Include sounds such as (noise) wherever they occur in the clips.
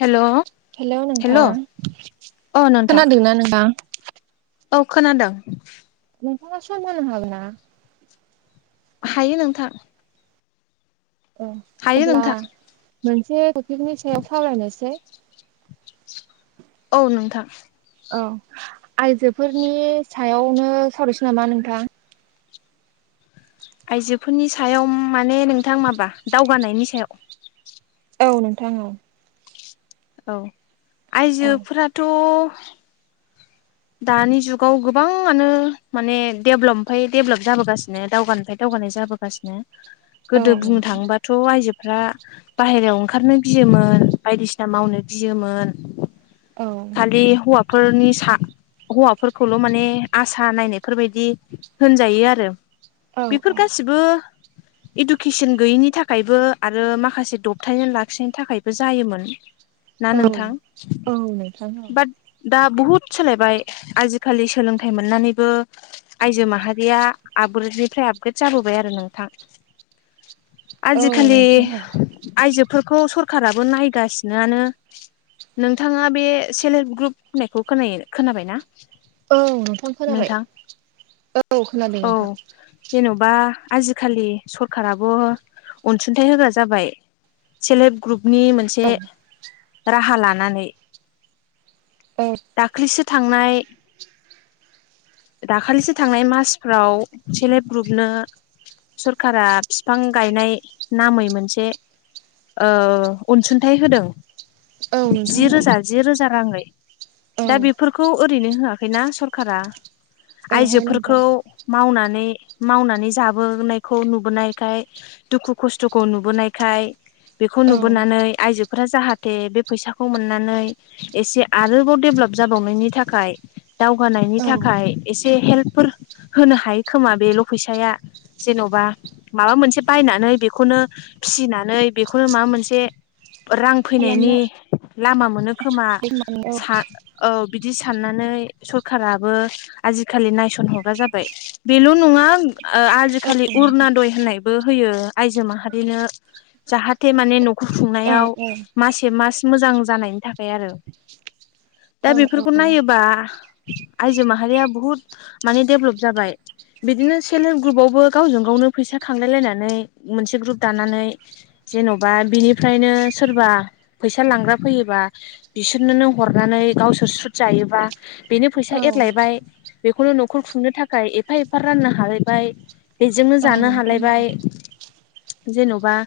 हेल' hello hello नोंथां औ नोंथां खोनादोंना नोंथां? औ खोनादों। नोंथाङा सम होनो हागोनना? हायो नोंथां। औ हायो अब्ला नोंथां मोनसे टपिकनि सायाव सावरायनोसै। औ नोंथां औ आइजोफोरनि सायावनो सावरायसै नामा नोंथां? आइजोफोरनि सायाव माने नोंथां माबा दावगानायनि सायाव। औ नोंथां औ औ औ आइजोफोराथ' दानि जुगाव गोबाङानो माने डेभलप निफ्राय दडेभेलप जाबोगासिनो दावगानो ओमफ्राय दावगानाय जाबोगासिनो। (inaudible) गोदो बुंनो थाङोबाथ' आयजोफ्रा बाहेरायाव ओंखारनो गियोमोन बायदिसिना मावनो गियोमोन। औ खालि हौवाफोरनि सा हौवाफोरखौल' माने आसा नायनायफोरबायदि होनजायो आरो। औ बेफोर औ गासिबो इडुकेसन गैयिनि थाखायबो आरो माखासे दबथायनानै लाखिनायनि थाखायबो जायोमोन। ना औ नोंथां औ नोंथां बाट दा बुहुद सोलायबाय आजिखालि सोलोंथाइ मोननानैबो आइजो माहारि माहारिया आपग्रेडनिफ्राय आपग्रेद जाबोबाय आरो नोंथां। औ आजिखालि नोंथां औ आइजोफोरखौ सरखाराबो नायगासिआनो। नोंथाङा बे सेल्फ हेल्प ग्रुप होननायखौ खोना खोनाबाय ना? औ नोंथांनो खोनाबाय औ खोनादों औ नोंथां। जेन'बा आजिखालि सरखाराबो अनसुंथाइ होग्रा जाबाय। सेल्फ हेल्प ग्रुपनि मोनसे राहा लानानै औ दाख्लिसो थांनाय (inaudible) दाखालिसो थांनाय मासफ्राव सेल्फ हेल्प ग्रुपनो सरखारा बिफां गायनाय नामै मोनसे ओ अनसुंथाइ होदों। औ नोंथां जि औ रोजा जि रोजा राङै औ दा ओहो बेफोरखौ ओरैनो होआखैना सरखारारा नोंथां आइजोफोरखौ मावनानै मावनानै जाबोनायखौ नुबोनायखाय दुखु खस्थ'खौ नुबोनायखाय बेखौ औ नुबोनानै आयजो फोरा जाहाथे बे फैसाखौ मोननानै एसे आरोबाव डेभलप जाबावनायनि थाखाय थाखाय दावगानायनि औ खालामनो औ थाखाय एसे हेल्पफोर होनो हायो खोमा बेल' फैसाया जेन'बा माबा मोनसे बायनानै बेखौनो फिनानै बेखौनो माबा मोनसे रां फैनायनि लामा मोनो खोमा औ बि बिदि साननानै सरखाराबो आजिखालि नायसन हरग्रा जाबाय बेल नङा आ खालि उरनादय होननायबो होयो आइजो माहारिनो जाहाथे माने न'खर खुंनायाव मसे मास मोजां जानायनि थाखाय आरो औ खौ नायोबा आइजो माहारिया बुहुत माने डेभलप जाबाय बिदिनो सेल्फ हेल्प ग्रुपावबो गावजों गावनो फैसा खांलाय लायनानै मोनसे ग्रुप दानानै जेन'बा बिनिफ्रायनो सोरबा फैसा लांग्रा फैयोबा बिसोरनो नों हरनानै गावसोर सुद जायोबा बेनो औ फैसा एरलायबाय बेखौनो न'खर खुंनो थाखाय एफा एफा राननो हालायबाय बेजोंनो औ जानो नोंथां औ हालायबाय जेन'बा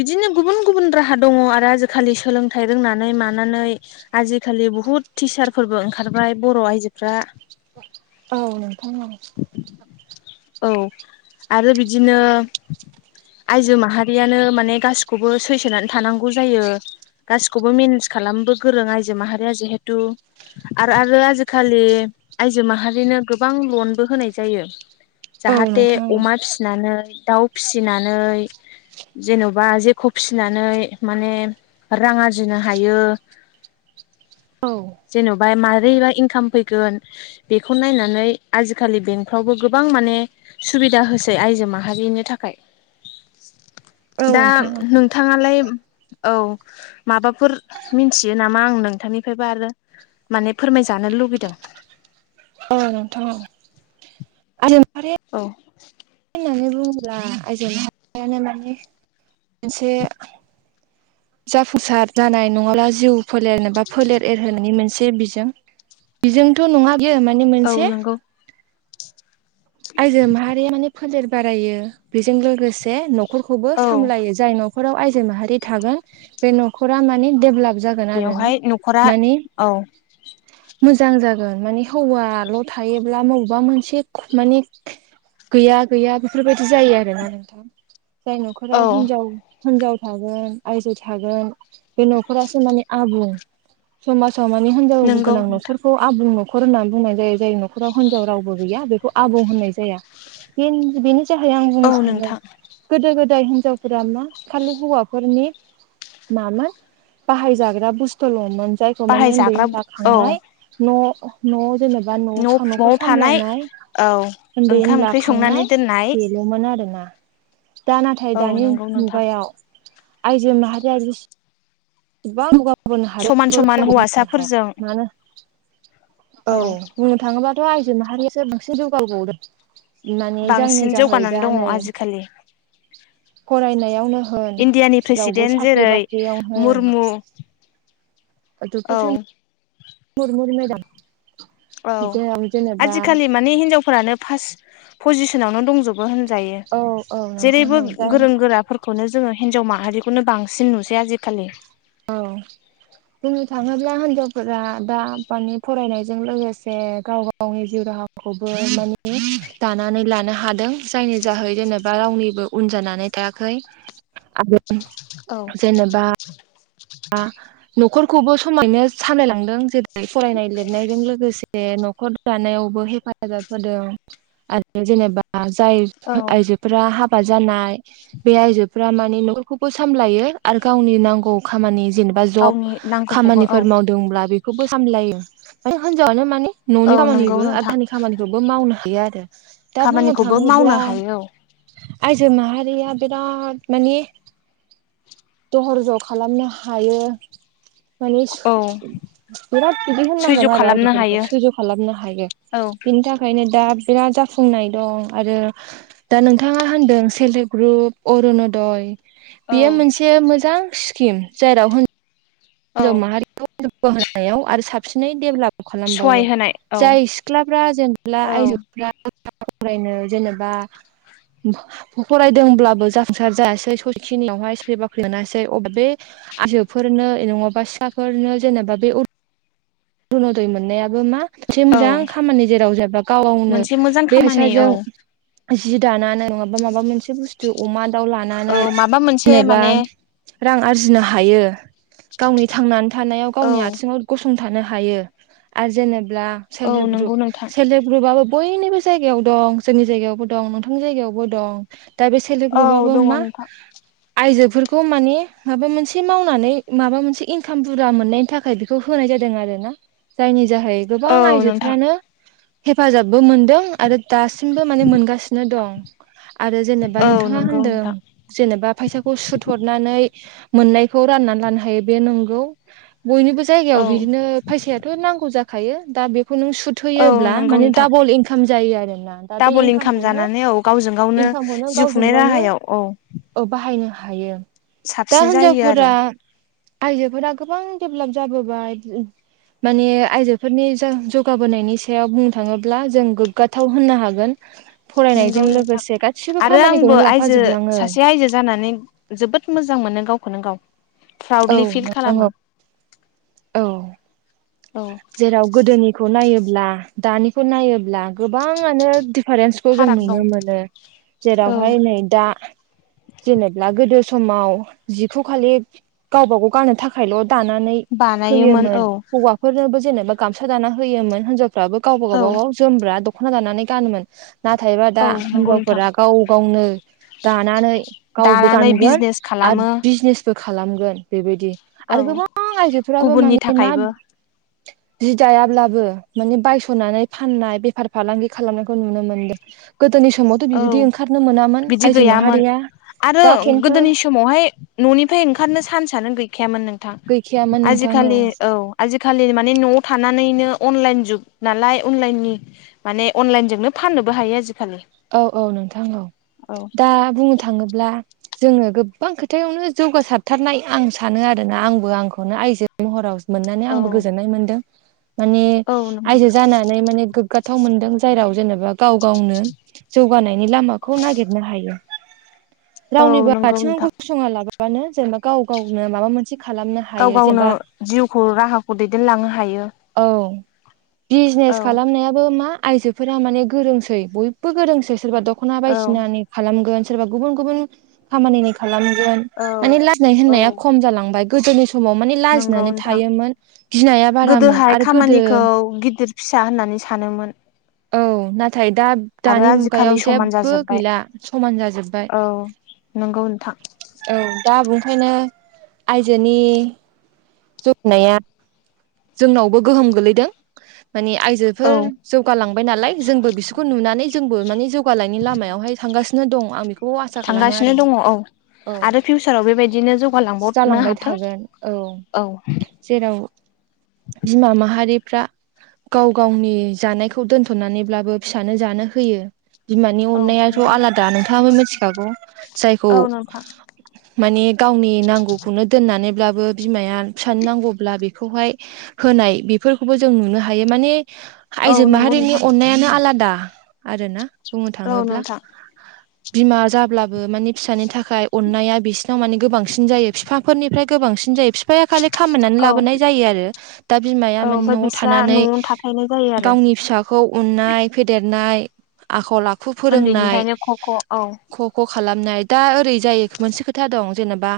बिदिनो गुबुन गुबुन राहा दङ आरो आजिखालि सोलोंथाइ रोंनानै मानानै आजिखालि बुहुद टिचारफोरबो ओंखारबाय बर' आयजोफ्रा औ नोंथांनाव औ आरो बिदिनो आयजो माहारियानो माने गासिखौबो सैसोनानै थानांगौ जायो गासिखौबो मेनेज खालामबो गोरों आइजो माहारिया जिहेथु आरो आरो आजिखालि आयजो माहारिनो गोबां लनबो होनाय जायो औ जाहाथे नोंथां अमा फिसिनानै दाउ फिसिनानै जेन'बा जेखौ फिसिनानै माने रां आरजिनो हायो औ जेन'बा मारोरैबा इनकाम फैगोन बेखौ नायनानै आजिखालि बेंकफ्रावबो गोबां माने सुबिदा होसै आइजो माहारिनि थाखाय (unintelligible) दा न औ नोंथाङालाय औ माबाफोर मिथियो नामा आं नोंथांनि बेफफ्रायबा आरो माने फोरमायजानो लुुबैदों गोजोनांथां आरो ओ औ बुङोब्ला आइजोनि सानो माने मोनसे जाफुंसार जानाय नङाब्ला जिउ फोलेरनो बा फोलेर एरहोनायनि मोनसे बिजों बेजोंथ' नङा बियो माने औ मोनसे नंगौ आयजो माहारि माने फोलेर बारायो बेजों लोगोसे न नखौबो औ सामलायो जाय न'खराव आइजो माहारि थागोन बे न'खरा माने देभेलप जागोन बेवहाय जोनारना न'खरा मानि औ मोजां जागोन माने हौवाल' थायोब्ला बबेबा मोनसे माने गैया गैया बेफोरबायदि जायो आरोोना नोंथां जाय न'खराव औ हिनजाव हिनजाव थागोन आयजो थागोन बे न'फोररासो माने आबुं समाजावमानि हिनजाव नंगौ गोनां नोंथां न'खर खौ आबुं नखर होननानै बुंनाय जायो जाय नखराव हिनजाव रावबो गैया बेखौ आबुं होननाय जाया बेनि जाहै आं बुंनो औ सानो नोंथां गोदो गोदाय हिनजावफोरा मा खालि हौवाफोरनि मामोन बाहायजाग्रा बुस्थुलङमोन जायखौ मानिे उन्दै बाहायजाग्रा उला औ खांनाय न' न'आव जेनेबा न' न'आव न'ख थानाय सामलायनाय औ ओंखाम-ओंख्रि संनानै दोननाय मोनो आरोना दा नाथाय औ दानि नंगौ नोंथां मुगायाव आइजो माहारिया जिसेबां बिबां समान समान (inaudible) हाया हौवासाफोरजों मानो औ बुंनो थाङोबाथ' आइजो माहारियासो बांसिन जौगाबावदों। माने जायनि बांसिन जाहै जौगानानै दा दङ नै आजिखालि फरायनायावनो होन इण्डियानि जावबो प्रेसिडेन्ट जेरै साख्रि-बाख्रियावनो मुरमु औ होन (inaudible) (unintelligible) औ जेराव जेनेबा आजिखालि मानि हिनजावफोरानो फार्ट पजिसनावनो दंजो बो होनजायो औ औ नोंथां जेरैबो औ जाय गोरों-गोराफोर खौनो जोङो हिन्जाव माहारिखौनो बांसिन नुसै आजिखालि औ। बुंनो थाङोब्ला हिनजावफोरा दा माने फरायनायजों लोगोसे गाव गाव गावनि जिउ राहाखौबो माने दानानै लानो हादों जायनि जाहै जेनेबा रावनिबो उन जानानै थायाखै (inaudible) औ। जेनेबा (unintelligible) न'खरखौबो समायनो सालायलांदों जेरै फरायनाय लिरनायजों लोगोसे न'खर लानायावबो हेफाजाब होदों आरो जेनेबा जाय औ आइजो फ्रा हाबा जानाय बे आइजोफोरा मानि न'खरखौबो सामलायो आरो गावनि नांगौ खामानि जेनबा ज' गावनि नांगौखौबो औ खामानिफोर माव दोंब्ला बेखौबो सामायो (unintelligible) माने हिनजावनो माने न'नि औ नंगौ खामानिबो नोंथां आधानि खामानि खौबो मावनो होयो आरो दा बुंनो खामानिखौबो थाङोब्ला मावनो हायो औ आइजो माहारिया बिराद माने दहर जखा खालामनो हायो माने औ बिराद बिदि सैज' होननांगोन आरो खालामनो आइजोफोरखौ हायो सैज' खालामनो हायो औ बिनि थाखाय ओंखायनो दा बिराद जाफुंनाय दं आरो दा नोंथाङा होन्दों सेल्फ हेल्प ग्रुप अरुनदय औ बेयो मोनसे मोजां स्किम जायेराव हिनजाव औ माहारिखौ जौगा होनायाव आरो साबसिनै डेभेलप सहाय खालामबावो होनाय औ जाय सिख्लाफ्रा जेनेब्ला औ आइजो (unintelligible) फरायनो जेनेबा (inaudible) फरायदोंब्लाबो जाफुंसार जायासै सखिनियावहाय साख्रि- बाख्रि मोनासै अ बे आइजोफोरनो नङाबा फिसाफोरनो जेनेबा बे अ रुन'दय मोननायाबो मा मोनसे औ मोजां खामानि जेराव जेनबा गावगावनो मोनसे मोजां बे खामानि (unintelligible) औ जों जि दानानै नङाबा माबा मोनसे बुस्थु अमा, दाउ, औ लानानै माबा मोनसे जेनेबा माने रां आरजिनो हायो गावनि थांनानै थानायाव औ गावनि आथिङाव गसं थानो हायो आरो जेनेबा औ सेल्प हेल्प ग्रुप नंगौ नोंथां सेल्फ हेल्प ग्रुपआबो बयनिबो जायगायाव दं जोंनि जायगायावबो दं नोंथांनि जायगायावबो दं दा बे से प्ल हेल्प औ ग्रुपाबो दङ मा नोंथां आइजोफोरखौ माने माबा मोनसे मावनानै माबा मोनसे इनकाम बुरजा मोननायनि थाखाय बेखौ होनाय जादों। दों आरोना जायनि जाहै गोबां औ नोंथां आइजोफ्रानो हेफाजाबबो मोनदों आरो दासिमबो माने मोनगासिनो दं आरो जेनेबा औ नोंथाङा नंगौ होनदों नोंथां जेनेबा फैसाखौ सुथहरनानै मोननायखौ राननानै लानो हायो बे नंगौ। बयनिबो औ जायगायाव बिदिनो फायसायाथ' नांगौ जाखायो दा बेखौ नों सुद औ थैयोब्ला नंगौ माने नोंथां दाबल इंकाम जायो आरोना दा बे डाबल इनकाम इंकामखौनो जानानै औ गावजों गावनो इंकामखौनो जिउ गावसो खुंनाय राहायाव औ। औ बाहायनो हायो दा साबसिन जायो आरो हिनजावफोरा आइजोफोरा गोबां डेभेलप जाबोबाय माने आइजोफोरनि जों जौगाबोनायनि सायाव बुंनो थाङोब्ला जों गोग्गाथाव होननो हागोन। नोंगौ फरायनायजों नोंथां लोगोसे गासिबो आरो खामानिखौनो आंबो आइजो लाफाजोबलाङो सासे आयजो जानानै जोबोद मोजां मोनो गावखौनो गाव औ पउडलि फिल नोंथां औ खालामो औ औ जेराव गोदोनिखौ नायोब्ला दानिखौ नायोब्ला गोबाङानो डि फारेन्सखौ जों फाराग दं नुनो मोनो औ जेरावहाय नै दा जेनेबा गोदो समाव जिखौ खालि गावबा गाव गानानो थाखायल' दानानै हो बानायोमोन औ हौवाफोरनोबो जेनेबा गामसा दाना होयोमोन हिनजावफ्राबो गाव गावबा औ गाव जोमग्रा दख'ना दानानै गानोमोन नाथायबा औ दा नंगौ नोंथां हिनजावफोरा गाव गावनो दानानै गावबो दानानै गानगोन बिजनेस आरो खालामो बिजनेस बो खालामगोन बेबायदि औ आरो गोबां आइजोफोराबो गुबुननि माने मा थाखायबो जि दायाब्लाबो माने बायस'नानै फाननाय बेफार फालांगि खालामनायखौ नुनो मोनदों गोदोनि समावथ' बिबायदि औ ओंखारनो मोनामोन बिदि आयजो गैयामोन माहारिया आरो दा खिन्थु गोदोनि समावहाय न'निफ्राय ओंखारनो सान्सनो गैखायामोन नोंथां गैखायामोन नोंथां आजिखालि औ आजिखालि माने न'आव थानानैनो अनलाइन जुग नालाय अनलाइननि माने अनलाइनजोंनो फाननोबो हायो आजिखालि औ औ नोंथां औ औ दा बुंनो थाङोब्ला जोङो गोबां खोथायावनो जौगासारथारनाय आं सानो आरोना आंबो आंखौनो आइजो महराव मोननानै आंबो गोजोननाय मोन्दों माने औ नंगौ आइजो जानानै माने गोग्गाथाव मोनदों जायराव जेनेबा गाव गावनो जौगानायनि लामाखौ नागिरनो हायो औ रावनिबो नंगौ आथिङाव नोंथां गसङा लाबोबानो जेनेबा गाव गावनो माबा मोनसे खालामनो गाव हायो गावनो जेनेबा जिउखौ राहाखौ दैदेनलांनो हायो औ बिजनेस औ खालामनायाबो मा आइजोफोरा माने गोरोंसै बय बो गोरोंसो सोरबा दख'ना औ बायदिनानि खालामगोन सोरबा गुबुन गुबुन खामानिनि खालामगोन औ माने लाजनाय औ होननाया खम जालांबाय गोदोनि सम समाव माने नंगौ लाजिनानै नोंथां थायोमोन गिनाया बारामोन आरो गोदो औ गिदिर फिसा होननानै सानोमोन औ नाथाय दा आरो दानि आजिखालि मुगायाव समान जेबो जाजोब्बाय गैला समान जाजोब्बाय औ नंगौ नोंथां औ दा बुखायनो आइजोनि जौनाया जोंनावबो गोहोम गोलैदों माने औ आइजोफोर जौगालांबाय नालाय जोंबो बिसोरखौ नुनानै जोंबो माने जौगालांनि लामायावहाय थांगासिनो दं आं बे खौ आसा खालामो आरो थांगासिनो दङ औ नोंथां औ आरो फिउचाराव बेबायदिनो जौगालांबावनो जालांबाय हाथों थागोन औ जेराव बिमा माहारिफ्रा गाव गावनि जानायखौ दोन्थ'नानैब्लाबो फिसानो जानो होयो बिमानि औ अननायाथ' नंगौ आलादा नोंथाङाबो मिथिखागौ जायखौ औ नोंथां माने गावनि नांगौखौनो दोननानैब्लाबो बिमाया फिसानि नांगौब्ला बेखौहाय होनाय बेफोरखौबो जों नुनो हायो माने औ आइजो नंगौ माहारिनि नोंथां अननायानो आलादा आरो ना बुंनो औ थाङोब्ला नोंथां बिमा जाब्लाबो मानि फिसानि थाखाय अननाया बिसिनाव मानि गोबांसिन जायो फिफा फोरनिफ्राय गोबांसिन जायो फिफाया खालि खामायनानै औ लाबोनाय जायो आरो दा बिमाया औ माने ओमफ्राय न'आव बिस्रा थानानै न'आवनो थाखायनाय जायो आरो गावनि फिसा खौ उननाय फेदेरनाय आखल आखु फोरोंनाय उन्दैनिफ्रायनो ख ख औ ख' ख' खालामनाय दा ओरै जायो मोनसे खोथा दं जेनेबा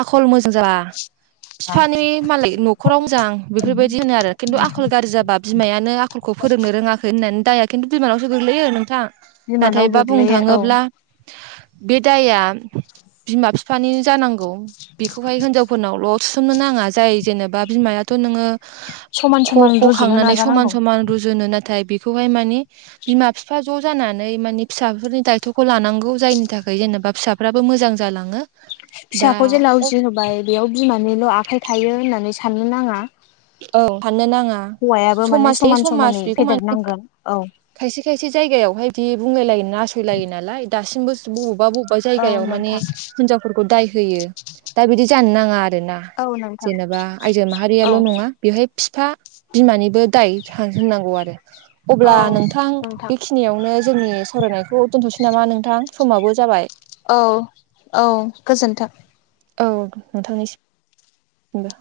आखल मोजां जाबा हा बिफानि (unintelligible) न'खराव मोजां बेफोरबायदि होनो आरो खिन्थु आखल गाज्रि जाबा बिमायानो आखलखौ फोरोंनो रोङाखै होननानै दाया खिन्थु बिमानावसो गोग्लैयो नोंथां नाथाय बिमानाव बा बुंनो गोग्लैयो औ थाङोब्ला बे दाया बिमा बिफानिनो जानांगौ बेखौहाय हिनजावफोरनावल' थुसोमनो नाङा जाय जेनेबा बिमायाथ' नोङो समान ख समान ख रुजुनो खांनानै समान नाजानांगौ समान रुजुनो नाथाय बेखौहाय मानि बिमा बिफा ज' जानानै मानि फिसाफोरनि दायथ'खौ लानांगौ जायनि थाखाय जेनेबा फिसा फ्राबो मोजां जालाङो दा फिसाखौ जेला औ उजि होबाय बेयाव बिमानिल' आखाइ थायो होननानै साननो नाङा औ साननो नाङा हौवायाबो माने समाज बे समान समाज समानै बेखौ माने फेदेरनांगोन औ खायसे खायसे जायगायावहाय बिदि बुंलाय लायो नासयलायो नालाय दासिमबो (unintelligible) बबेबा औ जायगायाव माने नोंथां हिनजावफोरखौ दाय होयो दा बिदि जानो नाङा आरो ना औ नोंथां जेनेबा आयजो औ माहारियाल' नङा बेहाय बिफा बिमानिबो दाय था होननांगौ आरो अब्ला औ नोंथां बेखिनियावनो जोंनि सावरायनायखौ दोनथ'सै नामा नोंथां समाबो जाबाय औ औ गोजोन्थों औ नोंथांनिसिम बो